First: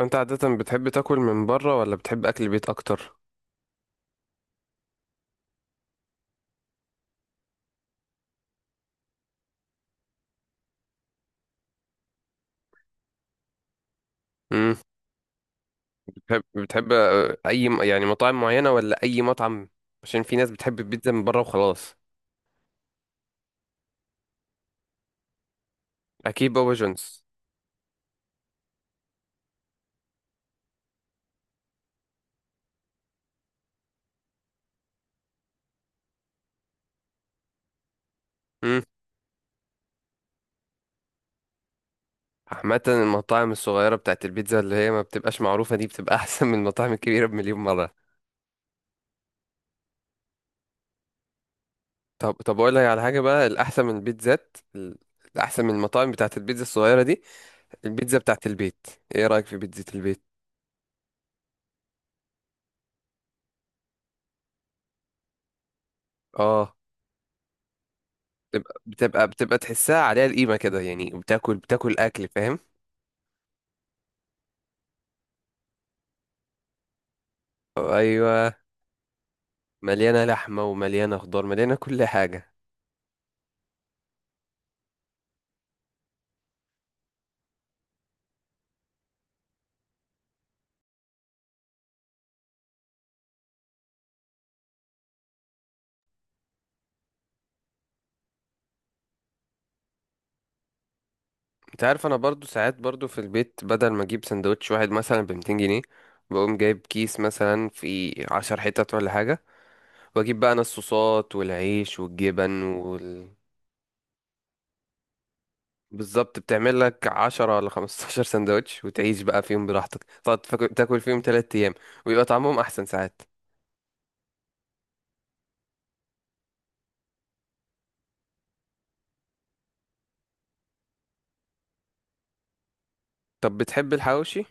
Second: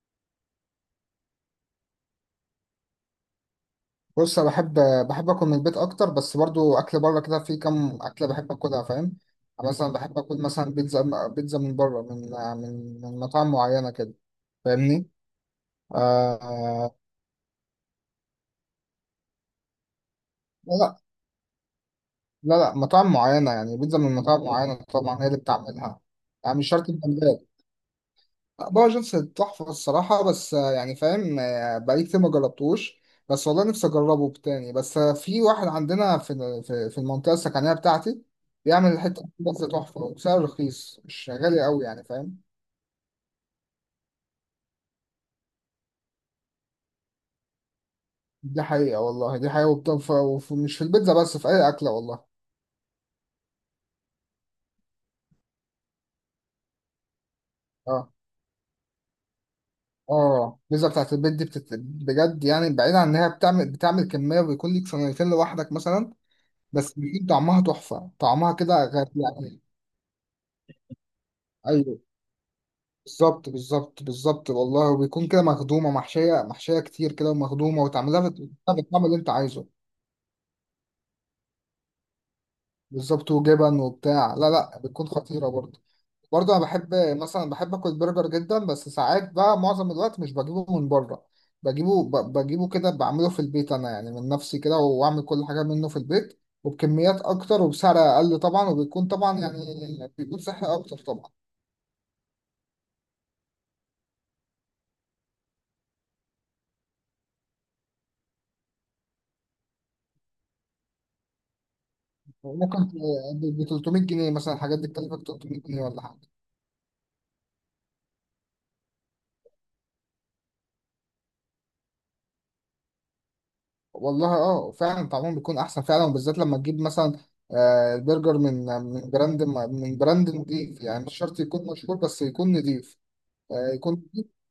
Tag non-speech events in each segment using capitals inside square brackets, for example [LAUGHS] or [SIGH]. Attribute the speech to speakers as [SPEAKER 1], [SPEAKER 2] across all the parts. [SPEAKER 1] انت عادة بتحب تاكل من بره ولا بتحب اكل البيت اكتر؟
[SPEAKER 2] بص انا بحب اكل من البيت اكتر بس برضو اكل بره كده في كام اكله بحب اكلها فاهم. أنا مثلا بحب اكل مثلا بيتزا من بره من مطاعم معينه كده.
[SPEAKER 1] امم
[SPEAKER 2] فاهمني؟
[SPEAKER 1] بتحب
[SPEAKER 2] آه.
[SPEAKER 1] اي يعني مطاعم معينة ولا اي مطعم؟ عشان في ناس بتحب
[SPEAKER 2] لا،
[SPEAKER 1] البيتزا من بره وخلاص.
[SPEAKER 2] لا مطاعم معينه، يعني بيتزا من مطاعم معينه طبعا هي اللي بتعملها،
[SPEAKER 1] اكيد
[SPEAKER 2] يعني مش
[SPEAKER 1] بابا
[SPEAKER 2] شرط
[SPEAKER 1] جونز.
[SPEAKER 2] البلد. باور جيمس تحفة الصراحة، بس يعني فاهم، بقالي كتير ما جربتوش، بس والله نفسي أجربه تاني، بس في واحد عندنا في المنطقة السكنية بتاعتي
[SPEAKER 1] امم
[SPEAKER 2] بيعمل الحتة دي بس تحفة وسعر رخيص، مش غالي قوي، يعني فاهم.
[SPEAKER 1] عامة المطاعم الصغيرة بتاعت البيتزا اللي هي ما بتبقاش معروفة دي بتبقى [LAUGHS] احسن من المطاعم الكبيرة بمليون مرة.
[SPEAKER 2] دي حقيقة والله، دي حقيقة، مش في البيتزا بس، في أي أكلة والله.
[SPEAKER 1] طب اقول لك على حاجة بقى، الاحسن من المطاعم بتاعت البيتزا الصغيرة دي،
[SPEAKER 2] اه.
[SPEAKER 1] البيتزا بتاعت البيت. ايه رأيك في بيتزا البيت؟
[SPEAKER 2] اه، البيتزا بتاعت البيت دي بجد يعني، بعيد عن إنها بتعمل كمية وبيكون ليك صينيتين لوحدك مثلا،
[SPEAKER 1] اه،
[SPEAKER 2] بس بيكون طعمها تحفة، طعمها
[SPEAKER 1] بتبقى
[SPEAKER 2] كده غير
[SPEAKER 1] بتبقى بتبقى
[SPEAKER 2] يعني.
[SPEAKER 1] تحسها عليها القيمة كده، يعني بتاكل
[SPEAKER 2] أيوه،
[SPEAKER 1] اكل، فاهم.
[SPEAKER 2] بالظبط بالظبط والله، وبيكون كده مخدومة، محشية كتير كده، ومخدومة وتعملها
[SPEAKER 1] ايوه،
[SPEAKER 2] بالطعم اللي انت عايزه.
[SPEAKER 1] مليانه لحمه ومليانه خضار، مليانه كل حاجه.
[SPEAKER 2] بالظبط، وجبن وبتاع، لا لا، بتكون خطيرة برضه. برضه انا بحب مثلا، بحب اكل برجر جدا، بس ساعات بقى معظم الوقت مش بجيبه من بره، بجيبه بجيبه كده، بعمله في البيت انا يعني من نفسي كده، واعمل كل حاجة منه في البيت وبكميات اكتر وبسعر اقل طبعا، وبيكون طبعا يعني بيكون صحي اكتر طبعا.
[SPEAKER 1] انت عارف، انا برضو ساعات برضو في البيت، بدل ما اجيب سندوتش واحد مثلا ب 200 جنيه، بقوم جايب كيس مثلا في 10 حتت ولا حاجه، واجيب بقى انا الصوصات والعيش والجبن
[SPEAKER 2] ممكن،
[SPEAKER 1] وال...
[SPEAKER 2] ب 300 جنيه مثلا الحاجات دي بتكلفك 300 جنيه ولا حاجة.
[SPEAKER 1] بالظبط، بتعمل لك 10 ولا 15 سندوتش وتعيش بقى فيهم براحتك، تقعد تاكل فيهم 3 ايام ويبقى طعمهم احسن ساعات.
[SPEAKER 2] والله اه فعلا طعمهم بيكون احسن فعلا، وبالذات لما تجيب مثلا برجر من براند، من براند نضيف، يعني مش شرط يكون مشهور بس يكون نضيف.
[SPEAKER 1] طب بتحب
[SPEAKER 2] يكون نضيف.
[SPEAKER 1] الحواوشي؟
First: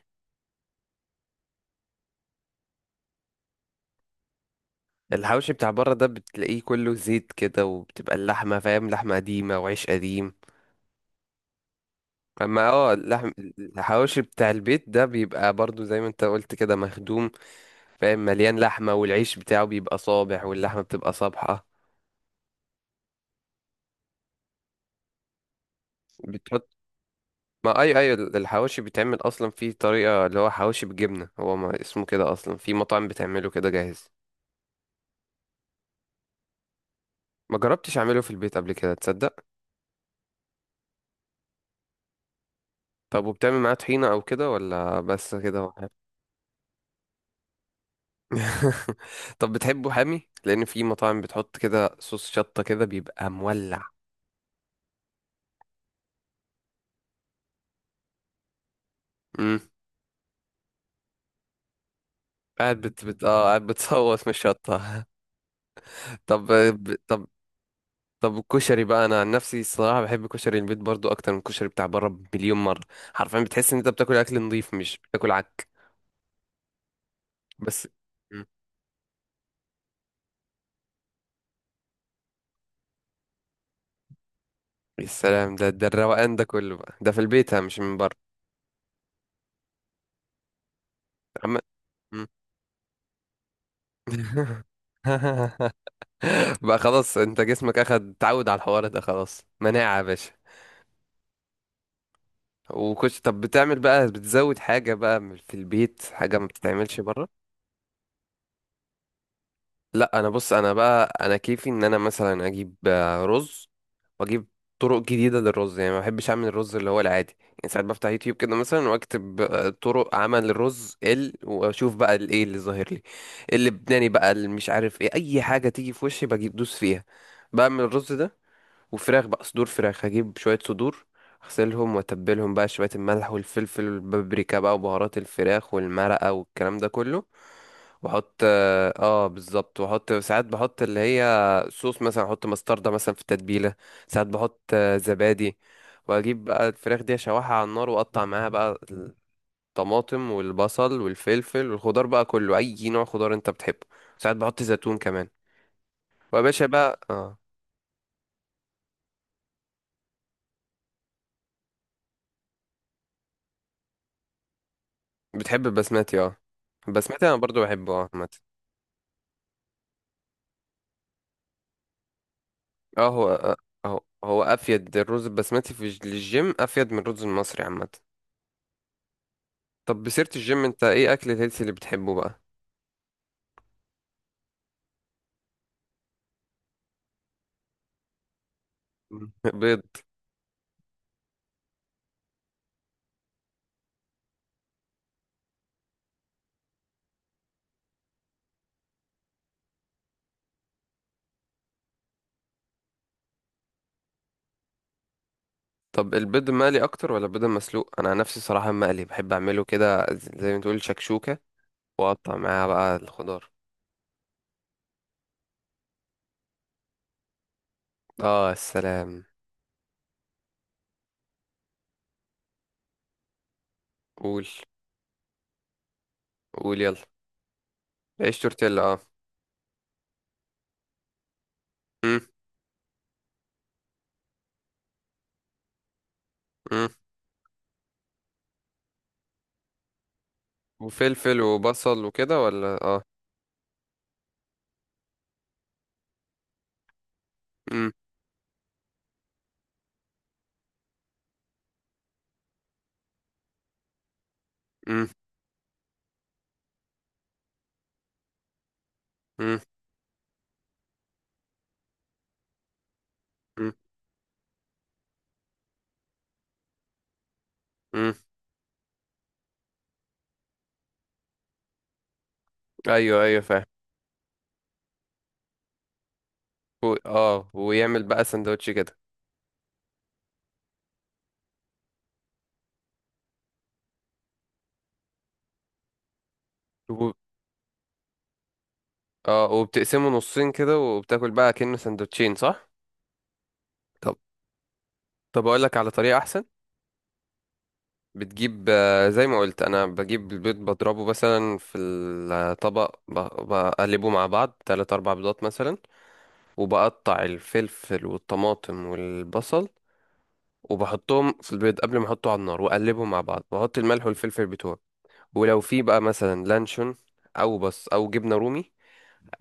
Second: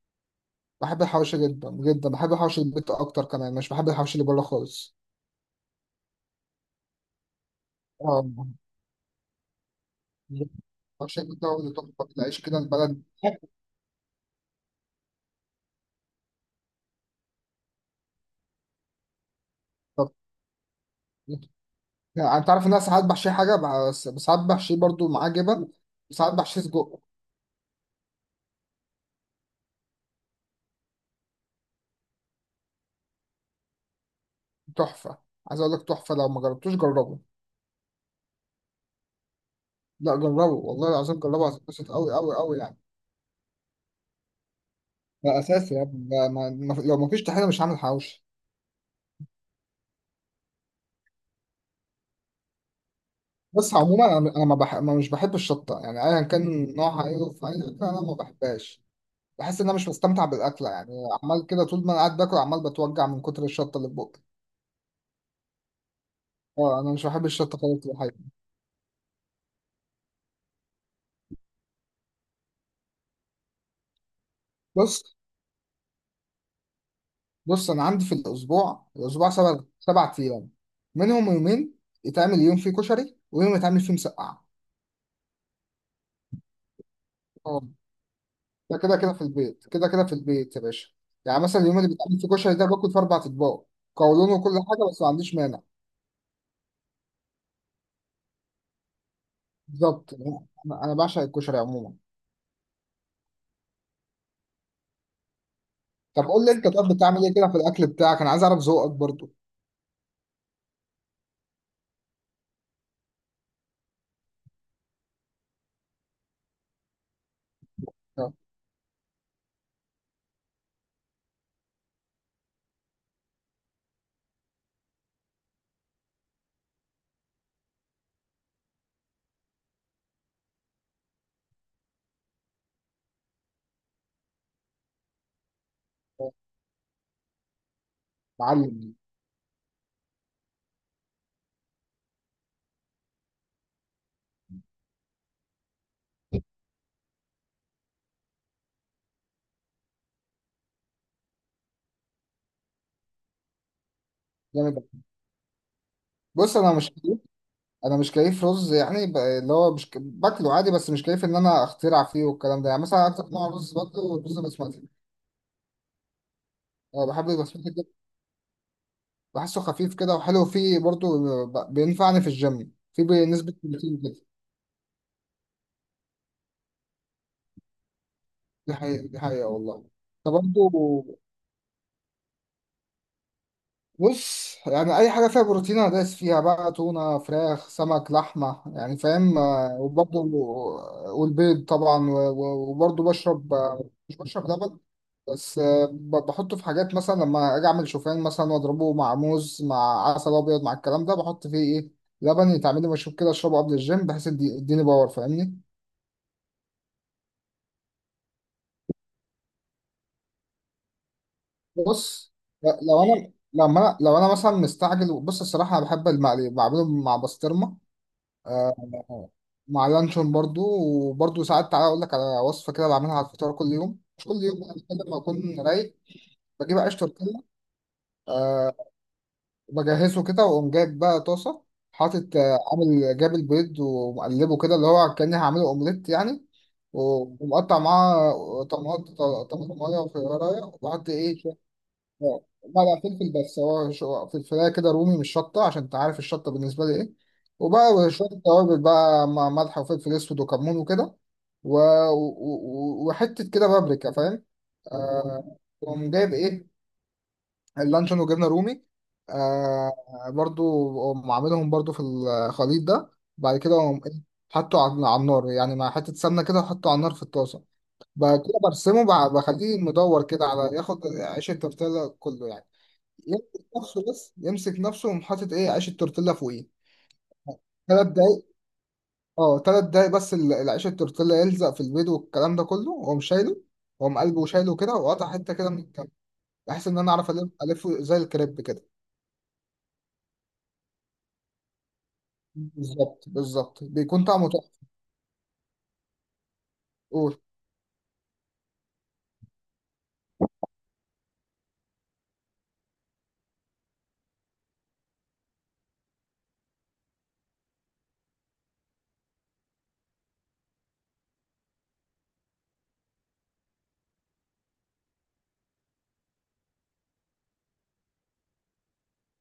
[SPEAKER 2] بحب الحواوشي جدا جدا، بحب الحواوشي البيت اكتر كمان، مش بحب الحواوشي اللي بره خالص.
[SPEAKER 1] الحواوشي بتاع بره ده بتلاقيه كله زيت كده، وبتبقى
[SPEAKER 2] اه،
[SPEAKER 1] اللحمه، فاهم، لحمه قديمه وعيش قديم.
[SPEAKER 2] الحواوشي البيت ده هو اللي تحفه، العيش كده
[SPEAKER 1] اما
[SPEAKER 2] البلد.
[SPEAKER 1] اللحم، الحواوشي بتاع البيت ده بيبقى برضو زي ما انت قلت كده مخدوم، فاهم، مليان لحمة والعيش بتاعه بيبقى
[SPEAKER 2] طب،
[SPEAKER 1] صابح واللحمة بتبقى صابحة.
[SPEAKER 2] يعني انت عارف ان انا ساعات بحشيه حاجه، بس ساعات بحشيه برضو معاه جبن، وساعات بحشيه
[SPEAKER 1] بتحط؟
[SPEAKER 2] سجق.
[SPEAKER 1] ما اي الحواوشي بيتعمل اصلا في طريقة اللي هو حواوشي بالجبنة، هو ما اسمه كده اصلا، في مطاعم بتعمله كده جاهز.
[SPEAKER 2] تحفه، عايز اقول لك تحفه، لو ما جربتوش جربه.
[SPEAKER 1] ما جربتش اعمله في البيت قبل كده، تصدق؟
[SPEAKER 2] لا جربه والله العظيم، جربه هتتبسط قوي قوي قوي يعني.
[SPEAKER 1] طب وبتعمل معاه طحينة او كده ولا بس
[SPEAKER 2] ده
[SPEAKER 1] كده هو
[SPEAKER 2] اساسي يا
[SPEAKER 1] حامي؟
[SPEAKER 2] ابني، ده ما... ما... لو ما فيش طحينه مش هعمل حواوشي.
[SPEAKER 1] [LAUGHS] طب بتحبه حامي لان في مطاعم بتحط كده صوص شطة كده بيبقى
[SPEAKER 2] بس
[SPEAKER 1] مولع.
[SPEAKER 2] عموما انا ما, بح... ما مش بحب الشطه، يعني ايا كان نوعها ايه في اي اكله انا ما بحبهاش، بحس ان انا مش مستمتع بالاكله يعني. عمال كده طول ما انا قاعد باكل، عمال
[SPEAKER 1] قاعد بت
[SPEAKER 2] بتوجع من
[SPEAKER 1] بت
[SPEAKER 2] كتر
[SPEAKER 1] اه قاعد
[SPEAKER 2] الشطه اللي في بقي.
[SPEAKER 1] بتصوت من الشطة. [LAUGHS] طب
[SPEAKER 2] اه، انا
[SPEAKER 1] ب-
[SPEAKER 2] مش
[SPEAKER 1] طب
[SPEAKER 2] بحب الشطه خالص في الحقيقه.
[SPEAKER 1] طب الكشري بقى، انا عن نفسي الصراحة بحب كشري البيت برضو اكتر من الكشري بتاع بره بمليون مرة. حرفيا بتحس ان انت بتاكل اكل نظيف، مش
[SPEAKER 2] بص،
[SPEAKER 1] بتاكل عك.
[SPEAKER 2] انا
[SPEAKER 1] بس.
[SPEAKER 2] عندي في
[SPEAKER 1] مم.
[SPEAKER 2] الاسبوع، سبع ايام منهم يومين يتعمل يوم فيه كشري ويوم يتعمل فيه مسقعه.
[SPEAKER 1] يا سلام، ده الروقان ده كله بقى ده في البيت، ها، مش من بره.
[SPEAKER 2] ده كده كده في البيت كده كده في البيت يا باشا. يعني
[SPEAKER 1] عم...
[SPEAKER 2] مثلا اليوم اللي بتعمل
[SPEAKER 1] مم.
[SPEAKER 2] فيه كشري ده، باكل في اربع اطباق. قولون وكل حاجه، بس ما عنديش مانع.
[SPEAKER 1] [LAUGHS] بقى خلاص، انت جسمك اخد تعود على الحوار ده، خلاص مناعة يا
[SPEAKER 2] بالظبط.
[SPEAKER 1] باشا.
[SPEAKER 2] انا، أنا بعشق الكشري عموما.
[SPEAKER 1] طب بتعمل بقى، بتزود حاجة بقى في البيت
[SPEAKER 2] طب
[SPEAKER 1] حاجة
[SPEAKER 2] قول
[SPEAKER 1] ما
[SPEAKER 2] لي انت، طب
[SPEAKER 1] بتتعملش
[SPEAKER 2] بتعمل
[SPEAKER 1] بره؟
[SPEAKER 2] ايه كده في الاكل بتاعك، انا عايز اعرف ذوقك برضو.
[SPEAKER 1] لا، انا بص، انا بقى، انا كيفي ان انا مثلا اجيب رز، واجيب طرق جديده للرز، يعني ما بحبش اعمل الرز اللي هو العادي، يعني ساعات بفتح
[SPEAKER 2] يا
[SPEAKER 1] يوتيوب كده مثلا واكتب طرق عمل الرز ال واشوف بقى الايه اللي ظاهر لي اللبناني بقى اللي مش عارف ايه، اي حاجه تيجي في وشي بجيب دوس فيها، بعمل الرز ده، وفراخ بقى، صدور فراخ، هجيب شويه صدور، اغسلهم واتبلهم بقى شويه، الملح والفلفل والبابريكا بقى وبهارات الفراخ والمرقه والكلام ده كله، واحط
[SPEAKER 2] معلم.
[SPEAKER 1] بالظبط، واحط ساعات بحط اللي هي صوص، مثلا احط مستردة مثلا في التتبيلة، ساعات بحط زبادي، واجيب بقى الفراخ دي اشوحها على النار واقطع معاها بقى الطماطم والبصل والفلفل والخضار بقى كله، اي نوع خضار انت بتحبه، ساعات بحط
[SPEAKER 2] جامد.
[SPEAKER 1] زيتون كمان، ويا
[SPEAKER 2] بص
[SPEAKER 1] باشا
[SPEAKER 2] انا مش
[SPEAKER 1] بقى
[SPEAKER 2] كيف،
[SPEAKER 1] اه.
[SPEAKER 2] رز يعني، اللي هو مش باكله عادي، بس مش كيف ان انا اخترع فيه والكلام ده، يعني مثلا اكتر نوع رز باكله رز بسمتي.
[SPEAKER 1] بتحب البسمتي؟ اه،
[SPEAKER 2] أه،
[SPEAKER 1] البسمتي
[SPEAKER 2] بحب
[SPEAKER 1] انا برضو
[SPEAKER 2] البسمتي
[SPEAKER 1] بحبه
[SPEAKER 2] جدا،
[SPEAKER 1] عامة.
[SPEAKER 2] بحسه خفيف كده وحلو فيه، برضو بينفعني في الجيم، فيه
[SPEAKER 1] اه،
[SPEAKER 2] نسبه بروتين
[SPEAKER 1] هو
[SPEAKER 2] كده.
[SPEAKER 1] هو افيد الرز البسمتي في للجيم افيد من الرز المصري عامة.
[SPEAKER 2] دي حقيقة، دي حقيقة والله.
[SPEAKER 1] طب بسيرة
[SPEAKER 2] طب
[SPEAKER 1] الجيم، انت
[SPEAKER 2] برضه،
[SPEAKER 1] ايه اكل الهيلثي اللي بتحبه بقى؟
[SPEAKER 2] بص يعني أي حاجة فيها بروتين أنا دايس فيها بقى، تونة، فراخ، سمك، لحمة، يعني فاهم،
[SPEAKER 1] بيض.
[SPEAKER 2] وبرضه والبيض طبعا وبرضه بشرب، مش بشرب لبن، بس بحطه في حاجات، مثلا لما أجي أعمل شوفان مثلا وأضربه مع موز مع عسل أبيض مع الكلام ده، بحط فيه إيه، لبن، يتعمل لي مشروب كده أشربه قبل الجيم بحيث يديني باور، فاهمني.
[SPEAKER 1] طب البيض المقلي اكتر ولا البيض المسلوق؟ انا عن نفسي صراحه المقلي بحب اعمله كده زي ما تقول شكشوكه،
[SPEAKER 2] بص،
[SPEAKER 1] واقطع معاها بقى الخضار.
[SPEAKER 2] لو انا مثلا مستعجل، بص الصراحه انا بحب المقلي اللي بعمله مع بسطرمه.
[SPEAKER 1] اه السلام.
[SPEAKER 2] آه، مع لانشون برضو. وبرضو ساعات تعالى اقول لك على وصفه كده بعملها على الفطار كل يوم، مش كل
[SPEAKER 1] قول،
[SPEAKER 2] يوم يعني، كده لما اكون رايق. بجيب
[SPEAKER 1] قول يلا.
[SPEAKER 2] عيش تورتيلا
[SPEAKER 1] عيش تورتيلا، اه.
[SPEAKER 2] وبجهزه كده، واقوم جايب بقى طاسه،
[SPEAKER 1] مم.
[SPEAKER 2] حاطط، عامل جاب البيض ومقلبه كده، اللي هو كاني هعمله اومليت يعني،
[SPEAKER 1] مم.
[SPEAKER 2] ومقطع معاه طماطم، طماطم ميه وخيارية، وبحط
[SPEAKER 1] وفلفل
[SPEAKER 2] ايه،
[SPEAKER 1] وبصل وكده
[SPEAKER 2] اه
[SPEAKER 1] ولا
[SPEAKER 2] بقى
[SPEAKER 1] اه.
[SPEAKER 2] فلفل، بس هو فلفلايه كده رومي مش شطه، عشان انت عارف الشطه بالنسبه لي ايه.
[SPEAKER 1] مم.
[SPEAKER 2] وبقى شويه توابل بقى مع ملح وفلفل اسود وكمون وكده، و... و... وحته كده بابريكا فاهم.
[SPEAKER 1] مم.
[SPEAKER 2] آه، وقوم جايب ايه، اللانشون وجبنه رومي.
[SPEAKER 1] مم.
[SPEAKER 2] آه برضو، قوم عاملهم برضو في الخليط ده. بعد
[SPEAKER 1] مم.
[SPEAKER 2] كده قوم ايه، حطه على النار، يعني مع حته سمنه كده، وحطه على النار في الطاسه.
[SPEAKER 1] مم.
[SPEAKER 2] بعد كده برسمه، بخليه مدور كده على ياخد عيش التورتيلا كله يعني،
[SPEAKER 1] ايوه ايوه، فاهم.
[SPEAKER 2] يمسك نفسه، بس يمسك نفسه، ومحطط ايه، عيش التورتيلا فوقيه
[SPEAKER 1] ويعمل
[SPEAKER 2] ثلاث
[SPEAKER 1] بقى
[SPEAKER 2] دقايق.
[SPEAKER 1] سندوتش كده.
[SPEAKER 2] اه ثلاث دقايق بس، العيش التورتيلا يلزق في البيض والكلام ده كله، واقوم شايله، واقوم قلبه وشايله كده، وقطع حته كده من الكم بحيث ان انا
[SPEAKER 1] و-
[SPEAKER 2] اعرف الف الفه زي الكريب كده.
[SPEAKER 1] اه وبتقسمه نصين كده وبتاكل بقى كأنه سندوتشين، صح؟
[SPEAKER 2] بالظبط، بالظبط،
[SPEAKER 1] طب
[SPEAKER 2] بيكون طعمه تحفه.
[SPEAKER 1] طب اقول لك على طريقه احسن.
[SPEAKER 2] قول.
[SPEAKER 1] بتجيب زي ما قلت، انا بجيب البيض بضربه مثلا في الطبق، بقلبه مع بعض، تلات اربع بيضات مثلا، وبقطع الفلفل والطماطم والبصل وبحطهم في البيض قبل ما احطه على النار، واقلبهم مع بعض واحط الملح والفلفل بتوعي. ولو في بقى مثلا لانشون او جبنه رومي،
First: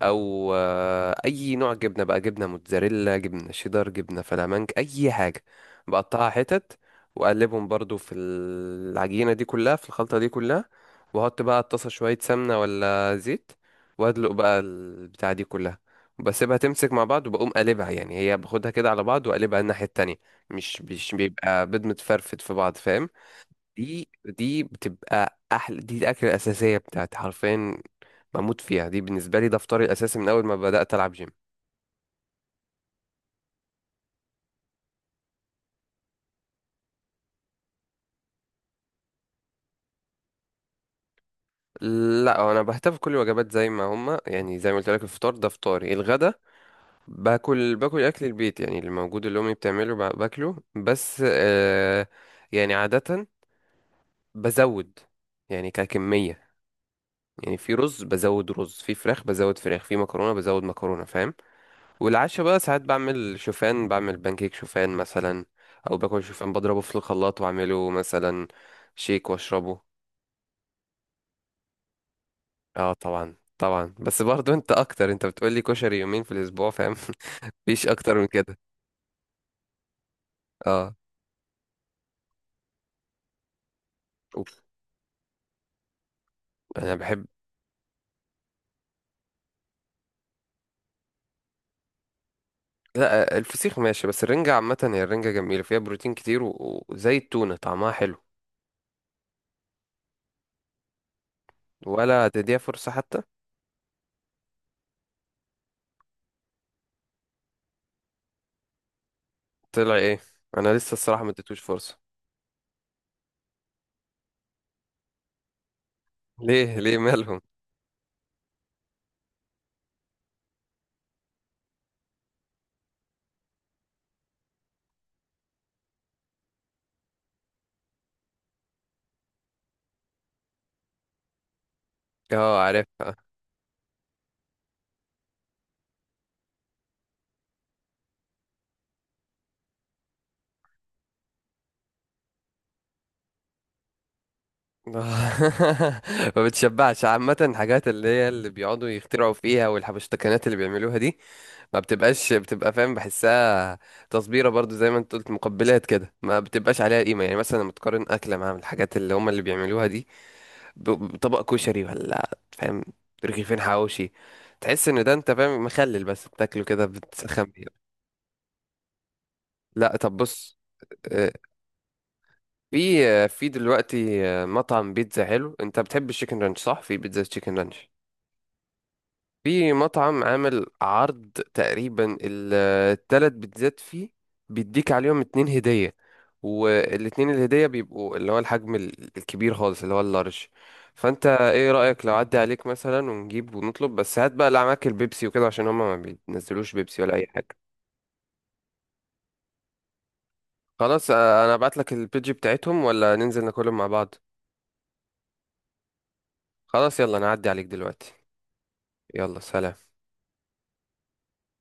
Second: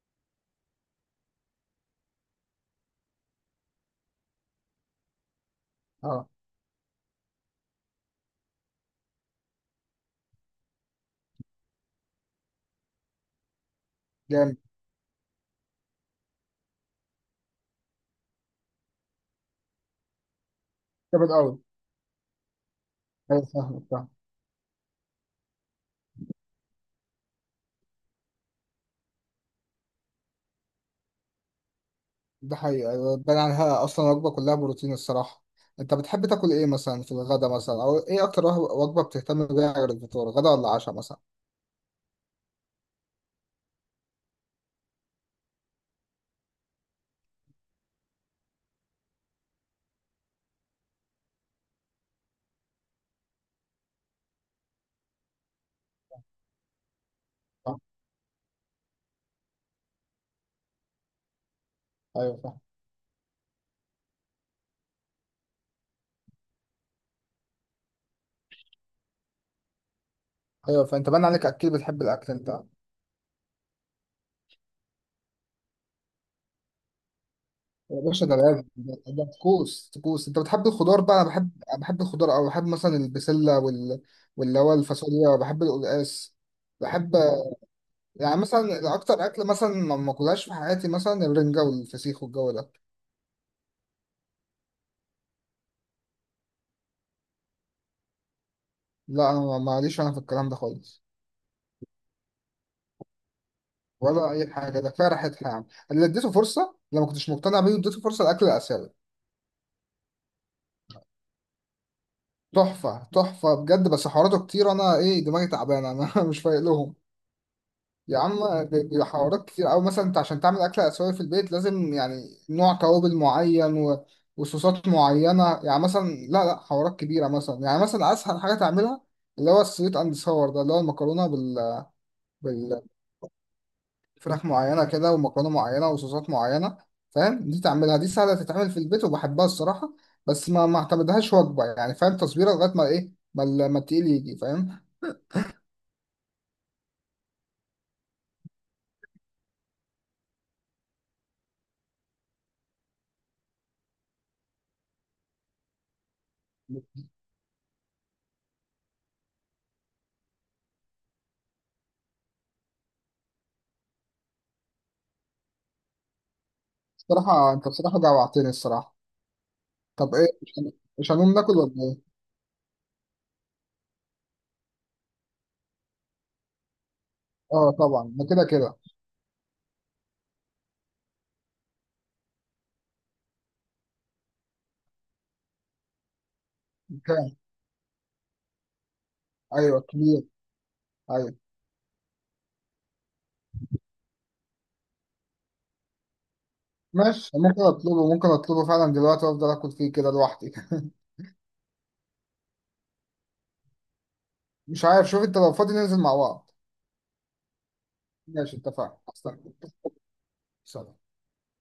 [SPEAKER 1] او اي نوع جبنه بقى، جبنه موتزاريلا، جبنه شيدر، جبنه فلامنك، اي حاجه، بقطعها
[SPEAKER 2] اه.
[SPEAKER 1] حتت واقلبهم برضو في العجينه دي كلها، في الخلطه دي كلها، واحط بقى على الطاسه شويه سمنه ولا زيت، وادلق
[SPEAKER 2] جامد.
[SPEAKER 1] بقى البتاع دي كلها وبسيبها تمسك مع بعض، وبقوم قلبها، يعني هي باخدها كده على بعض، وقلبها الناحيه التانية، مش
[SPEAKER 2] جامد قوي.
[SPEAKER 1] بيبقى بيض متفرفت في بعض، فاهم.
[SPEAKER 2] ايوه فاهمك، فاهم.
[SPEAKER 1] دي بتبقى احلى، دي الاكله الاساسيه بتاعتي حرفيا، بموت فيها دي، بالنسبة لي ده فطاري الأساسي من أول ما بدأت ألعب جيم.
[SPEAKER 2] ده حقيقي، أيوة، بان عنها اصلا، وجبه كلها بروتين الصراحه. انت بتحب تاكل ايه مثلا في الغدا مثلا، او ايه اكتر وجبه بتهتم بيها غير الفطار، غدا ولا عشاء مثلا؟
[SPEAKER 1] لا، أنا بهتف كل الوجبات زي ما هما، يعني زي ما قلت لك، الفطار ده فطاري. الغدا باكل أكل البيت، يعني اللي موجود، اللي أمي بتعمله باكله، بس آه، يعني عادة بزود، يعني ككمية، يعني
[SPEAKER 2] آه،
[SPEAKER 1] في رز بزود رز، في فراخ بزود فراخ، في مكرونة بزود مكرونة، فاهم.
[SPEAKER 2] ايوه
[SPEAKER 1] والعشاء
[SPEAKER 2] فاهم.
[SPEAKER 1] بقى ساعات بعمل شوفان، بعمل بانكيك شوفان مثلا، أو باكل شوفان بضربه في الخلاط وأعمله مثلا شيك وأشربه.
[SPEAKER 2] ايوه، فانت باين عليك اكيد بتحب الاكل انت.
[SPEAKER 1] اه طبعا طبعا، بس برضو انت اكتر، انت بتقولي كشري يومين في الاسبوع، فاهم. [LAUGHS] مفيش
[SPEAKER 2] يا
[SPEAKER 1] اكتر
[SPEAKER 2] باشا
[SPEAKER 1] من
[SPEAKER 2] ده
[SPEAKER 1] كده.
[SPEAKER 2] لازم، ده ده طقوس طقوس. انت بتحب
[SPEAKER 1] اه.
[SPEAKER 2] الخضار بقى؟ انا بحب، أنا بحب الخضار، او بحب مثلا البسله وال، واللي
[SPEAKER 1] أوف.
[SPEAKER 2] هو الفاصوليا، بحب القلقاس،
[SPEAKER 1] انا
[SPEAKER 2] بحب،
[SPEAKER 1] بحب.
[SPEAKER 2] يعني مثلا اكتر اكل مثلا ما اكلهاش في حياتي مثلا الرنجه والفسيخ والجو ده.
[SPEAKER 1] لا، الفسيخ ماشي، بس الرنجة عامة، هي الرنجة جميلة فيها بروتين كتير، وزي التونة طعمها حلو.
[SPEAKER 2] لا انا ماليش انا في الكلام ده خالص،
[SPEAKER 1] ولا تديها فرصة حتى؟
[SPEAKER 2] ولا اي حاجه، ده كفايه ريحتها يعني. اللي اديته فرصه لما كنتش مقتنع بيه، اديته فرصه، الاكل الاسيوي.
[SPEAKER 1] طلع ايه؟ انا لسه الصراحة ما اديتوش فرصة.
[SPEAKER 2] تحفه، تحفه بجد، بس حواراته كتير، انا ايه دماغي تعبانه انا [LAUGHS] مش
[SPEAKER 1] [LAUGHS]
[SPEAKER 2] فايق
[SPEAKER 1] ليه
[SPEAKER 2] لهم.
[SPEAKER 1] ليه مالهم؟
[SPEAKER 2] يا عم، بيبقى حوارات كتير أوي، مثلا أنت عشان تعمل أكلة آسيوية في البيت، لازم يعني نوع توابل معين وصوصات معينة يعني، مثلا لا حوارات كبيرة. مثلا يعني مثلا أسهل حاجة تعملها، اللي هو السويت أند ساور ده، اللي هو المكرونة
[SPEAKER 1] اه
[SPEAKER 2] بالفراخ،
[SPEAKER 1] عارف.
[SPEAKER 2] معينة كده، ومكرونة معينة وصوصات معينة، فاهم، دي تعملها، دي سهلة تتعمل في البيت وبحبها الصراحة، بس ما اعتمدهاش وجبة، يعني فاهم تصبيرة لغاية ما إيه، ما ال- ما التقيل يجي، فاهم.
[SPEAKER 1] [LAUGHS] ما بتشبعش عامة، الحاجات اللي هي اللي بيقعدوا يخترعوا فيها والحبشتكنات اللي بيعملوها دي ما بتبقاش، بتبقى، فاهم، بحسها تصبيرة برضو، زي ما انت قلت مقبلات كده، ما بتبقاش عليها قيمة، يعني مثلا لما تقارن أكلة مع الحاجات اللي هم اللي بيعملوها دي بطبق كشري ولا فاهم، رغيفين حواوشي، تحس ان ده، انت فاهم، مخلل بس بتاكله كده بتسخن
[SPEAKER 2] الصراحة
[SPEAKER 1] بيه.
[SPEAKER 2] أنت، الصراحة جوعتني الصراحة.
[SPEAKER 1] لا
[SPEAKER 2] طب
[SPEAKER 1] طب
[SPEAKER 2] إيه،
[SPEAKER 1] بص،
[SPEAKER 2] مش
[SPEAKER 1] آه،
[SPEAKER 2] هنقوم ناكل ولا إيه؟
[SPEAKER 1] في دلوقتي مطعم بيتزا حلو. انت بتحب الشيكن رانش؟ صح، في بيتزا تشيكن
[SPEAKER 2] اه
[SPEAKER 1] رانش،
[SPEAKER 2] طبعا، ده كده كده.
[SPEAKER 1] في مطعم عامل عرض تقريبا التلات بيتزات فيه بيديك عليهم اتنين هدية، والاتنين
[SPEAKER 2] كام؟
[SPEAKER 1] الهدية بيبقوا اللي هو الحجم الكبير
[SPEAKER 2] ايوه
[SPEAKER 1] خالص، اللي هو
[SPEAKER 2] كبير.
[SPEAKER 1] اللارج. فانت
[SPEAKER 2] ايوه
[SPEAKER 1] ايه رأيك لو عدى عليك مثلا ونجيب ونطلب؟ بس هات بقى اللي معاك البيبسي وكده، عشان هما ما بينزلوش بيبسي ولا اي
[SPEAKER 2] ماشي، ممكن
[SPEAKER 1] حاجة.
[SPEAKER 2] اطلبه، ممكن اطلبه فعلا دلوقتي، وافضل اكل فيه كده لوحدي [LAUGHS]
[SPEAKER 1] خلاص، انا ابعت لك البيج بتاعتهم ولا ننزل ناكلهم مع بعض؟
[SPEAKER 2] مش عارف، شوف انت لو فاضي ننزل مع بعض.
[SPEAKER 1] خلاص يلا، انا هعدي عليك دلوقتي.
[SPEAKER 2] ماشي، اتفقنا، استنى.
[SPEAKER 1] يلا سلام.
[SPEAKER 2] سلام.